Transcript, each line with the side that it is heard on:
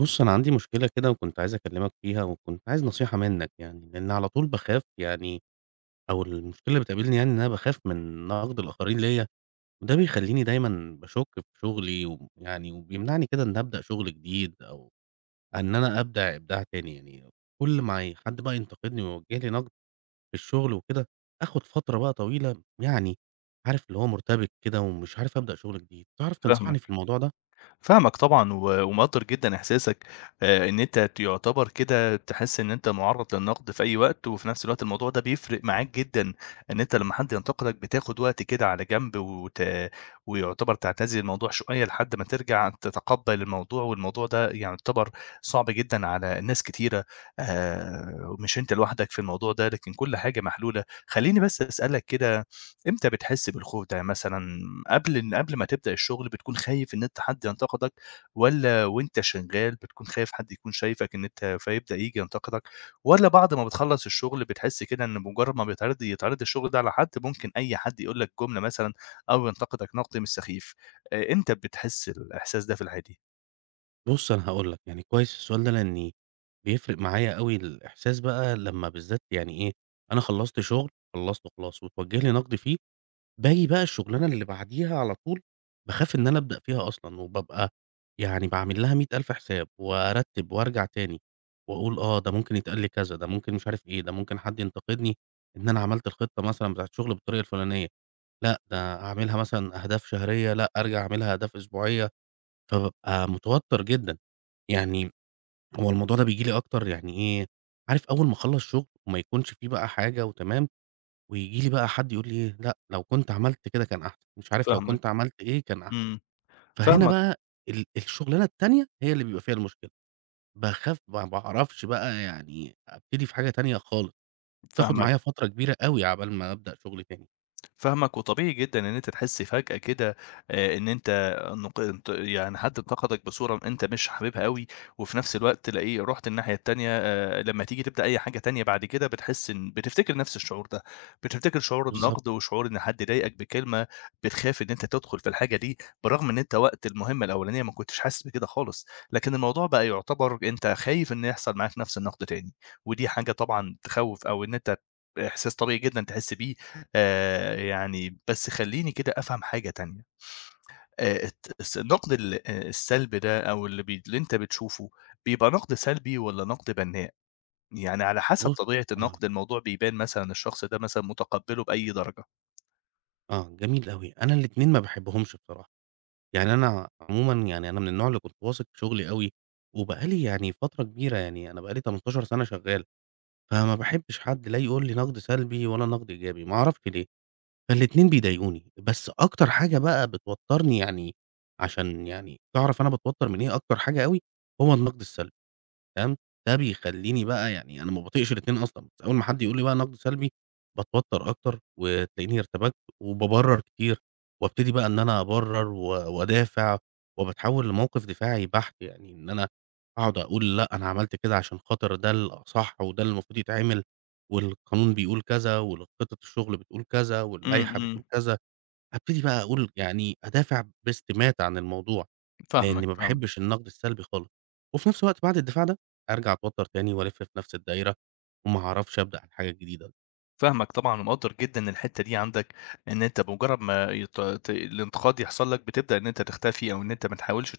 right: بُص، أنا عندي مشكلة كده وكنت عايز أكلّمك فيها وكنت عايز نصيحة منّك يعني، لإن على طول باخاف يعني أو المشكلة اللي بتقابلني يعني إن أنا باخاف من نَقْد الآخرين ليّا، وده بيخلّيني دايمًا باشُك في شُغلي ويعني وبيمنعني كده إن أبدأ شُغل جديد أو إن أنا أبدع إبداع تاني يعني. كل ما حد بقى ينتقدني ويوجّه لي نَقْد في الشُغل وكده، آخُد فترة بقى طويلة يعني عارف اللي هو مُرتبِك كده ومش عارف أبدأ شُغل جديد، تعرف تنصحني في
left: فاهمك،
right: الموضوع ده؟
left: فاهمك طبعًا ومقدّر جدًا إحساسك, إن أنت يعتبر كده تحس إن أنت معرّض للنقد في أي وقت، وفي نفس الوقت الموضوع ده بيفرق معاك جدًا، إن أنت لمّا حد ينتقدك بتاخد وقت كده على جنب ويعتبر تعتزل الموضوع شوية لحد ما ترجع تتقبّل الموضوع، والموضوع ده يعني يعتبر صعب جدًا على ناس كتيرة. مش أنت لوحدك في الموضوع ده، لكن كل حاجة محلولة. خلّيني بس أسألك كده، إمتى بتحس بالخوف ده مثلًا؟ قبل ما تبدأ الشغل بتكون خايف إن أنت حد ينتقدك، والّا وأنت شغال بتكون خايف حد يكون شايفك إن أنت فيبدأ ييجي ينتقدك، والّا بعد ما بتخلّص الشغل بتحس كده إن بمجرد ما يتعرض الشغل ده على حد ممكن أي حد يقول لك جملة مثلًا أو ينتقدك نقد مش سخيف. إمتى بتحس الإحساس ده في العادي؟
right: بُص، أنا هاقول لك، يعني كويس السؤال ده لإني بيفرق معايا أوي الإحساس بقى لمّا بالذات يعني إيه، أنا خلّصت شغل، خلّصته خلاص واتوجه لي نقد فيه، باجي بقى الشغلانة اللي بعديها على طول باخاف إن أنا أبدأ فيها أصلًا، وبابقى يعني باعمل لها مِيّة ألف حساب، وأرتّب وأرجع تاني، وأقول آه، ده ممكن يتقال لي كذا، ده ممكن مش عارف إيه، ده ممكن حد ينتقدني إن أنا عملت الخطة مثلًا بتاعة الشغل بالطريقة الفلانية، لأ، ده أعملها مثلًا أهداف شهرية، لأ، أرجع أعملها أهداف أسبوعية، فبابقى متوتر جدًا. يعني هو الموضوع ده بييجي لي أكتر يعني إيه، عارف أول ما أخلّص شغل وما يكونش في بقى حاجة وتمام، وييجي لي بقى حد يقول لي إيه، لأ لو كنت عملت كده كان أحسن، مش عارف لو
left: فاهمك،
right: كنت عملت إيه كان أحسن،
left: إمم،
right: فهنا
left: فاهمك،
right: بقى الشغلانة التانية هي اللي بيبقى فيها المشكلة، باخاف ما باعرفش بقى يعني أبتدي في حاجة تانية خالص، بتاخد معايا
left: فاهمك.
right: فترة كبيرة أوي عقبال ما أبدأ شغل تاني،
left: فاهمك، وطبيعي جدًا إن أنت تحس فجأة كده, إن أنت نق ت يعني حد انتقدك بصورة أنت مش حاببها أوي، وفي نفس الوقت تلاقيه رُحت الناحية التانية. لمّا تيجي تبدأ أي حاجة تانية بعد كده بتحس بتفتكر نفس الشعور ده، بتفتكر شعور
right: بالضبط،
left: النقد وشعور إن حد ضايقك بكلمة، بتخاف إن أنت تدخل في الحاجة دي، برغم إن أنت وقت المهمة الأولانية ما كنتش حاسس بكده خالص، لكن الموضوع بقى يعتبر أنت خايف إن يحصل معاك نفس النقد تاني، ودي حاجة طبعًا تخوّف, أو إن أنت إحساس طبيعي جدًا تحس بيه. يعني بس خلّيني كده أفهم حاجة تانية, الت الس النقد ال السلبي ده أو اللي أنت بتشوفه، بيبقى نقد سلبي والّا نقد بنّاء؟ يعني على حسب
right: بُص
left: طبيعة
right: آه،
left: النقد الموضوع بيبان مثلًا الشخص ده مثلًا متقبّله بأي درجة.
right: آه، جميل أوي، أنا الاتنين ما باحبهمش بصراحة. يعني أنا عمومًا يعني أنا من النوع اللي كنت واثق في شغلي أوي، وبقى لي يعني فترة كبيرة، يعني أنا بقى لي 18 سَنة شغّال، فما باحبّش حد لا يقول لي نقد سلبي ولا نقد إيجابي، ما أعرفش ليه، فالاتنين بيضايقوني. بس أكتر حاجة بقى بتوتّرني يعني عشان يعني تعرف أنا باتوتّر من إيه، أكتر حاجة أوي هو النقد السلبي. تمام، ده بيخلّيني بقى يعني أنا ما باطيقش الاتنين أصلًا، بس أول ما حد يقول لي بقى نقد سلبي باتوتر أكتر، وتلاقيني ارتبكت وبابرر كتير، وابتدي بقى إن أنا أبرر و وأدافع، وباتحول لموقف دفاعي بحت، يعني إن أنا أقعد أقول لأ أنا عملت كده عشان خاطر ده الأصح وده اللي المفروض يتعمل، والقانون بيقول كذا، والخطة الشغل بتقول كذا،
left: إمم،
right: واللائحة
left: إمم،
right: بتقول كذا. هابتدي بقى أقول يعني أدافع باستماتة عن الموضوع، لإني
left: فاهمك،
right: ما
left: فاهمك،
right: باحبش النقد السلبي خالص، وفي نفس الوقت بعد الدفاع ده أرجع أتوتر تاني وألِف في نفس الدايرة، وما أعرفش أبدأ على حاجة جديدة،
left: فاهمك طبعًا ومقدّر جدًا الحتّة دي عندك، إن أنت بمجرّد ما يت ت الانتقاد يحصل لك بتبدأ إن أنت تختفي أو إن أنت ما تحاولش،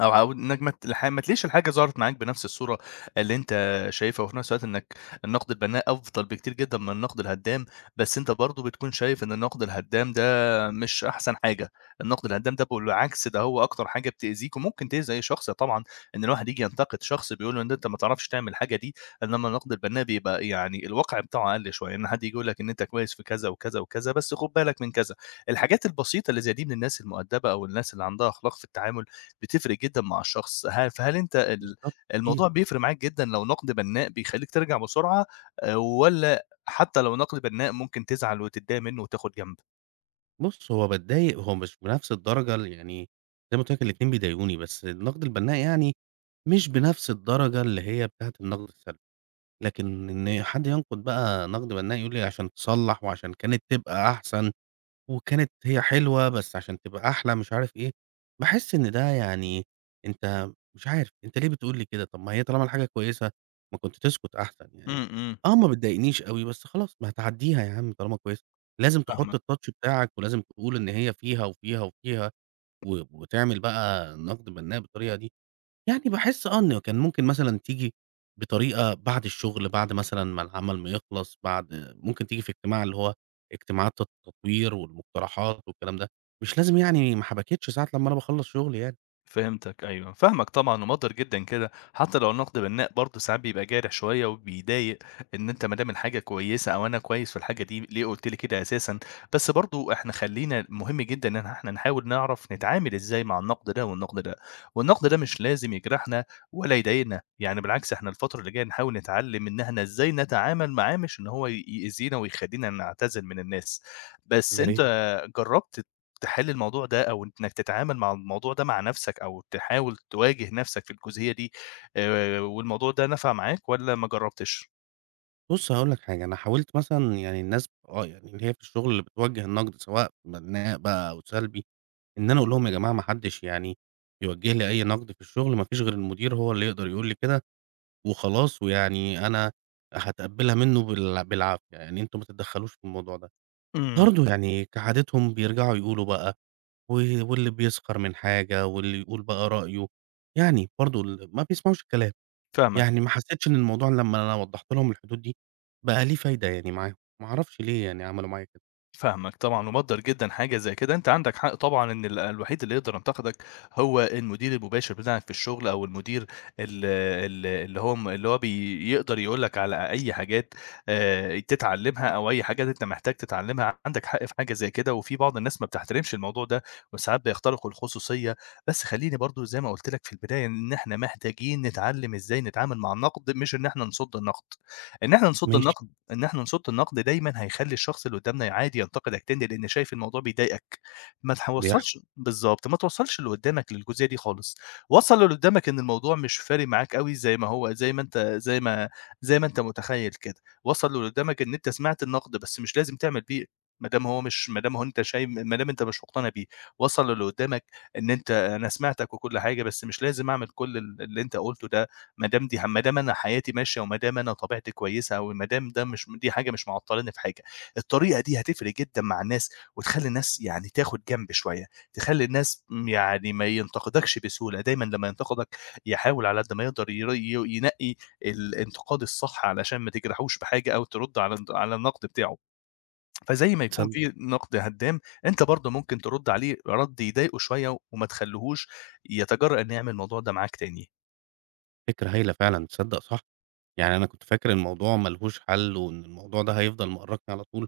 left: أو إنك ما تلاقيش الحاجة ظهرت معاك بنفس الصورة اللي أنت شايفها، وفي نفس الوقت إنك النقد البناء أفضل بكتير جدًا من النقد الهدّام، بس أنت برضه بتكون شايف إن النقد الهدّام ده مش أحسن حاجة. النقد الهدّام ده بالعكس ده هو أكتر حاجة بتأذيك وممكن تأذي أي شخص طبعًا، إن الواحد ييجي ينتقد شخص بيقول له إن أنت ما تعرفش تعمل الحاجة دي، إنما النقد البناء بيبقى يعني الواقع بتاعه أقل شوية، إن حد ييجي يقول لك إن أنت كويس في كذا وكذا وكذا، بس خُد بالك من كذا. الحاجات البسيطة اللي زي دي من الناس المؤدبة أو الناس اللي عندها أخلاق في التعامل بتفرق جدًا مع الشخص. فهل أنت ال
right: بالضبط كتير.
left: الموضوع بيفرق معاك جدًا لو نقد بنّاء بيخلّيك ترجع بسرعة, والّا حتى لو نقد بنّاء ممكن تزعل وتتضايق منّه وتاخد جنب؟
right: بُص هو باتضايق هو مش بنفس الدرجة يعني زي ما قُلت لك الاتنين بيضايقوني، بس النقد البناء يعني مش بنفس الدرجة اللي هي بتاعة النقد السلبي، لكن إن حد ينقد بقى نقد بناء يقول لي عشان تصلّح وعشان كانت تبقى أحسن وكانت هي حلوة بس عشان تبقى أحلى مش عارف إيه، باحس إن ده يعني أنت مش عارف أنت ليه بتقول لي كده؟ طب ما هي طالما الحاجة كويسة ما كنت تسكت أحسن يعني،
left: إمم، إمم.
right: آه ما بتضايقنيش أوي بس خلاص ما هتعدّيها يا عم طالما كويسة، لازم تحط
left: فاهمك.
right: الtouch بتاعك ولازم تقول إن هي فيها وفيها وفيها و وتعمل بقى نقد بناء بالطريقة دي. يعني باحس آه، إن كان ممكن مثلًا تيجي بطريقة بعد الشغل، بعد مثلًا ما العمل ما يخلص، بعد ممكن تيجي في اجتماع اللي هو اجتماعات التطوير والمقترحات والكلام ده، مش لازم يعني ما حبكتش ساعة لمّا أنا باخلّص شغل يعني.
left: فهمتك أيوه، فاهمك طبعًا ومقدّر جدًا كده، حتى لو النقد بنّاء برضه ساعات بيبقى جارح شوية وبيضايق إن أنت ما دام الحاجة كويسة أو أنا كويس في الحاجة دي ليه قُلت لي كده أساسًا، بس برضه إحنا خلّينا مهم جدًا إن إحنا نحاول نعرف نتعامل إزاي مع النقد ده والنقد ده، والنقد ده مش لازم يجرحنا ولا يضايقنا، يعني بالعكس إحنا الفترة اللي جاية نحاول نتعلّم إن إحنا إزاي نتعامل معاه مش إن هو يأذينا ويخلّينا نعتزل من الناس. بس
right: يا
left: أنت
right: ريت.
left: جرّبت تحل الموضوع ده أو إنك تتعامل مع الموضوع ده مع نفسك أو تحاول تواجه نفسك في الجزئية دي, والموضوع ده نفع معاك والّا ما جرّبتش؟
right: بُص هاقول لك حاجة، أنا حاولت مثلًا يعني الناس آه، يعني اللي هي في الشغل اللي بتوجّه النقد سواء بناء بقى أو سلبي، إن أنا أقول لهم: "يا جماعة ما حدش يعني يوجّه لي أي نقد في الشغل، ما فيش غير المدير هو اللي يقدر يقول لي كده." وخلاص، ويعني أنا هاتقبّلها منّه بالعافية، يعني أنتم ما تتدخّلوش في الموضوع ده.
left: إمم،
right: برضه يعني كعادتهم بيرجعوا يقولوا بقى و واللي بيسخر من حاجة واللي يقول بقى رأيه، يعني برضه ما بيسمعوش الكلام،
left: فاهمك.
right: يعني ما حسّيتش إن الموضوع لمّا أنا وضّحت لهم الحدود دي بقى ليه فايدة يعني معاهم، ما أعرفش ليه يعني عملوا معايا كده.
left: فاهمك طبعًا، ومقدّر جدًا حاجة زي كده. أنت عندك حق طبعًا إن الوحيد اللي يقدر ينتقدك هو المدير المباشر بتاعك في الشغل، أو المدير ال ال اللي هو م اللي هو بي يقدر يقول لك على أي حاجات, تتعلمها أو أي حاجات أنت محتاج تتعلمها. عندك حق في حاجة زي كده، وفي بعض الناس ما بتحترمش الموضوع ده، وساعات بيخترقوا الخصوصية، بس خلّيني برضه زي ما قُلت لك في البداية إن إحنا محتاجين نتعلم إزاي نتعامل مع النقد، مش إن إحنا نصُد النقد. إن إحنا نصُد بالضبط.
right: ماشي،
left: النقد إن إحنا نصُد النقد دايمًا هيخلّي الشخص اللي قُدّامنا عادي ينتقدك تاني لإن شايف الموضوع بيضايقك، ما
right: بيحصل،
left: توصّلش بالضبط، ما توصّلش اللي قُدّامك للجزئية دي خالص. وصّل للي قُدّامك إن الموضوع مش فارق معاك أوي زي ما هو زي ما أنت زي ما زي ما أنت متخيّل كده. وصّل للي قُدّامك إن أنت سمعت النقد بس مش لازم تعمل بيه، ما دام أنت شايف، ما دام أنت مش مقتنع بيه. وصّل للي قُدّامك إن أنا سمعتك وكل حاجة بس مش لازم أعمل كل اللي أنت قُلته ده, ما دام أنا حياتي ماشية وما دام أنا طبيعتي كويسة وما دام ده مش دي حاجة مش معطّلاني في حاجة. الطريقة دي هتفرق جدًا مع الناس وتخلّي الناس يعني تاخُد جنب شوية، تخلّي الناس يعني ما ينتقدكش بسهولة. دايمًا لمّا ينتقدك يحاول على قد ما يقدر ير ي ينقّي الانتقاد الصح علشان ما تجرحوش بحاجة أو ترُد على النقد بتاعه. فزي ما يكون
right: تصدّق
left: في نقد هدّام أنت برضه ممكن ترُد عليه رَد يضايقه شوية وما تخلّيهوش يتجرأ إنه يعمل الموضوع ده معاك تاني.
right: فكرة هايلة فعلًا، تصدّق صح، يعني أنا كنت فاكر الموضوع ما لهوش حَل وإن الموضوع ده هيفضل مأرّقني على طول،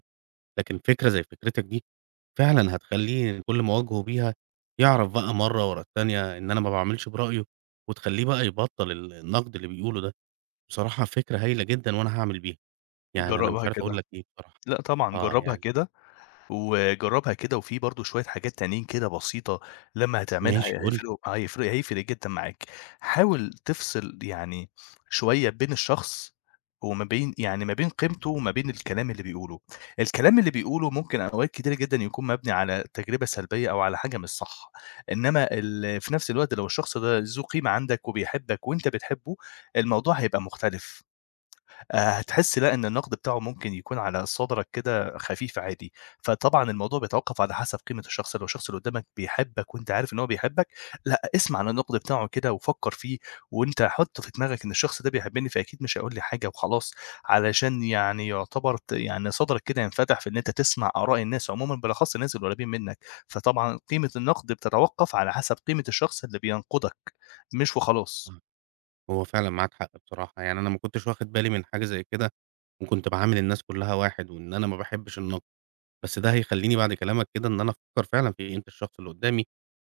right: لكن فكرة زي فكرتك دي فعلًا هتخلّيه كل مواجهه بيها يعرف بقى مرّة ورا التانية إن أنا ما باعملش برأيه، وتخلّيه بقى يبطّل النقد اللي بيقوله ده، بصراحة فكرة هايلة جدًا وأنا هاعمل بيها، يعني أنا مش
left: جرّبها
right: عارف أقول
left: كده.
right: لك إيه بصراحة،
left: لأ طبعًا،
right: آه
left: جرّبها
right: يعني
left: كده، وجرّبها كده، وفي برضه شوية حاجات تانيين كده بسيطة لمّا هتعملها.
right: ماشي
left: إمم.
right: قُل لي،
left: هيفرق جدًا معاك. حاول تفصل يعني شوية بين الشخص وما بين يعني ما بين قيمته وما بين الكلام اللي بيقوله. الكلام اللي بيقوله ممكن أوقات كتيرة جدًا يكون مبني على تجربة سلبية أو على حاجة مش صح، إنّما في نفس الوقت لو الشخص ده ذو قيمة عندك وبيحبك وأنت بتحبه، الموضوع هيبقى مختلف. هتحس لأ، إن النقد بتاعه ممكن يكون على صدرك كده خفيف عادي. فطبعًا الموضوع بيتوقّف على حسب قيمة الشخص، لو الشخص اللي قدّامك بيحبك وأنت عارف إن هو بيحبك، لأ، اسمع للنقد بتاعه كده وفكّر فيه، وأنت حُط في دماغك إن الشخص ده بيحبني فأكيد مش هيقول لي حاجة وخلاص، علشان يعني يعتبر يعني صدرك كده ينفتح في إن أنت تسمع آراء الناس عمومًا، بالأخص الناس القريبين منك. فطبعًا قيمة النقد بتتوقّف على حسب قيمة الشخص اللي بينقدك، مش وخلاص.
right: آه، هو فعلًا معاك حق بصراحة، يعني أنا ما كنتش واخد بالي من حاجة زي كده، وكنت باعامل الناس كلّها واحد، وإن أنا ما باحبش النقد، بس ده هيخلّيني بعد كلامك كده إن أنا أفكّر فعلًا في قيمة الشخص اللي قدّامي،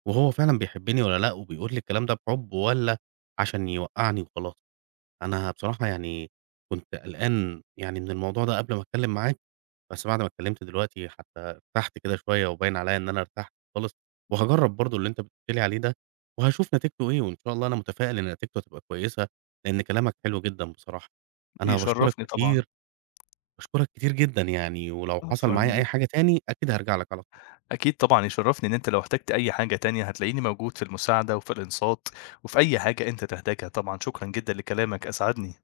right: وهو فعلًا بيحبني والّا لأ، وبيقول لي الكلام ده بحُب والّا عشان يوقّعني وخلاص. أنا بصراحة يعني كنت قلقان يعني من الموضوع ده قبل ما أتكلّم معاك، بس بعد ما اتكلّمت دلوقتي حتّى ارتحت كده شوية وباين عليّا إن أنا ارتحت خالص، وهاجرّب برضه اللي أنت بتقول لي عليه ده، وهاشوف نتيجته إيه، وإن شاء الله أنا متفائل إن نتيجته هتبقى كويسة، لإن كلامك حلو جدًا بصراحة. أنا باشكرك
left: يشرّفني طبعًا.
right: كتير، باشكرك كتير جدًا يعني، ولو حصل
left: عفوًا.
right: معايا أي حاجة تاني أكيد هارجع لك على طول.
left: أكيد طبعًا يشرّفني إن أنت لو احتجت أي حاجة تانية هتلاقيني موجود في المساعدة وفي الإنصات وفي أي حاجة أنت تحتاجها طبعًا. شكرًا جدًا لكلامك، أسعدني.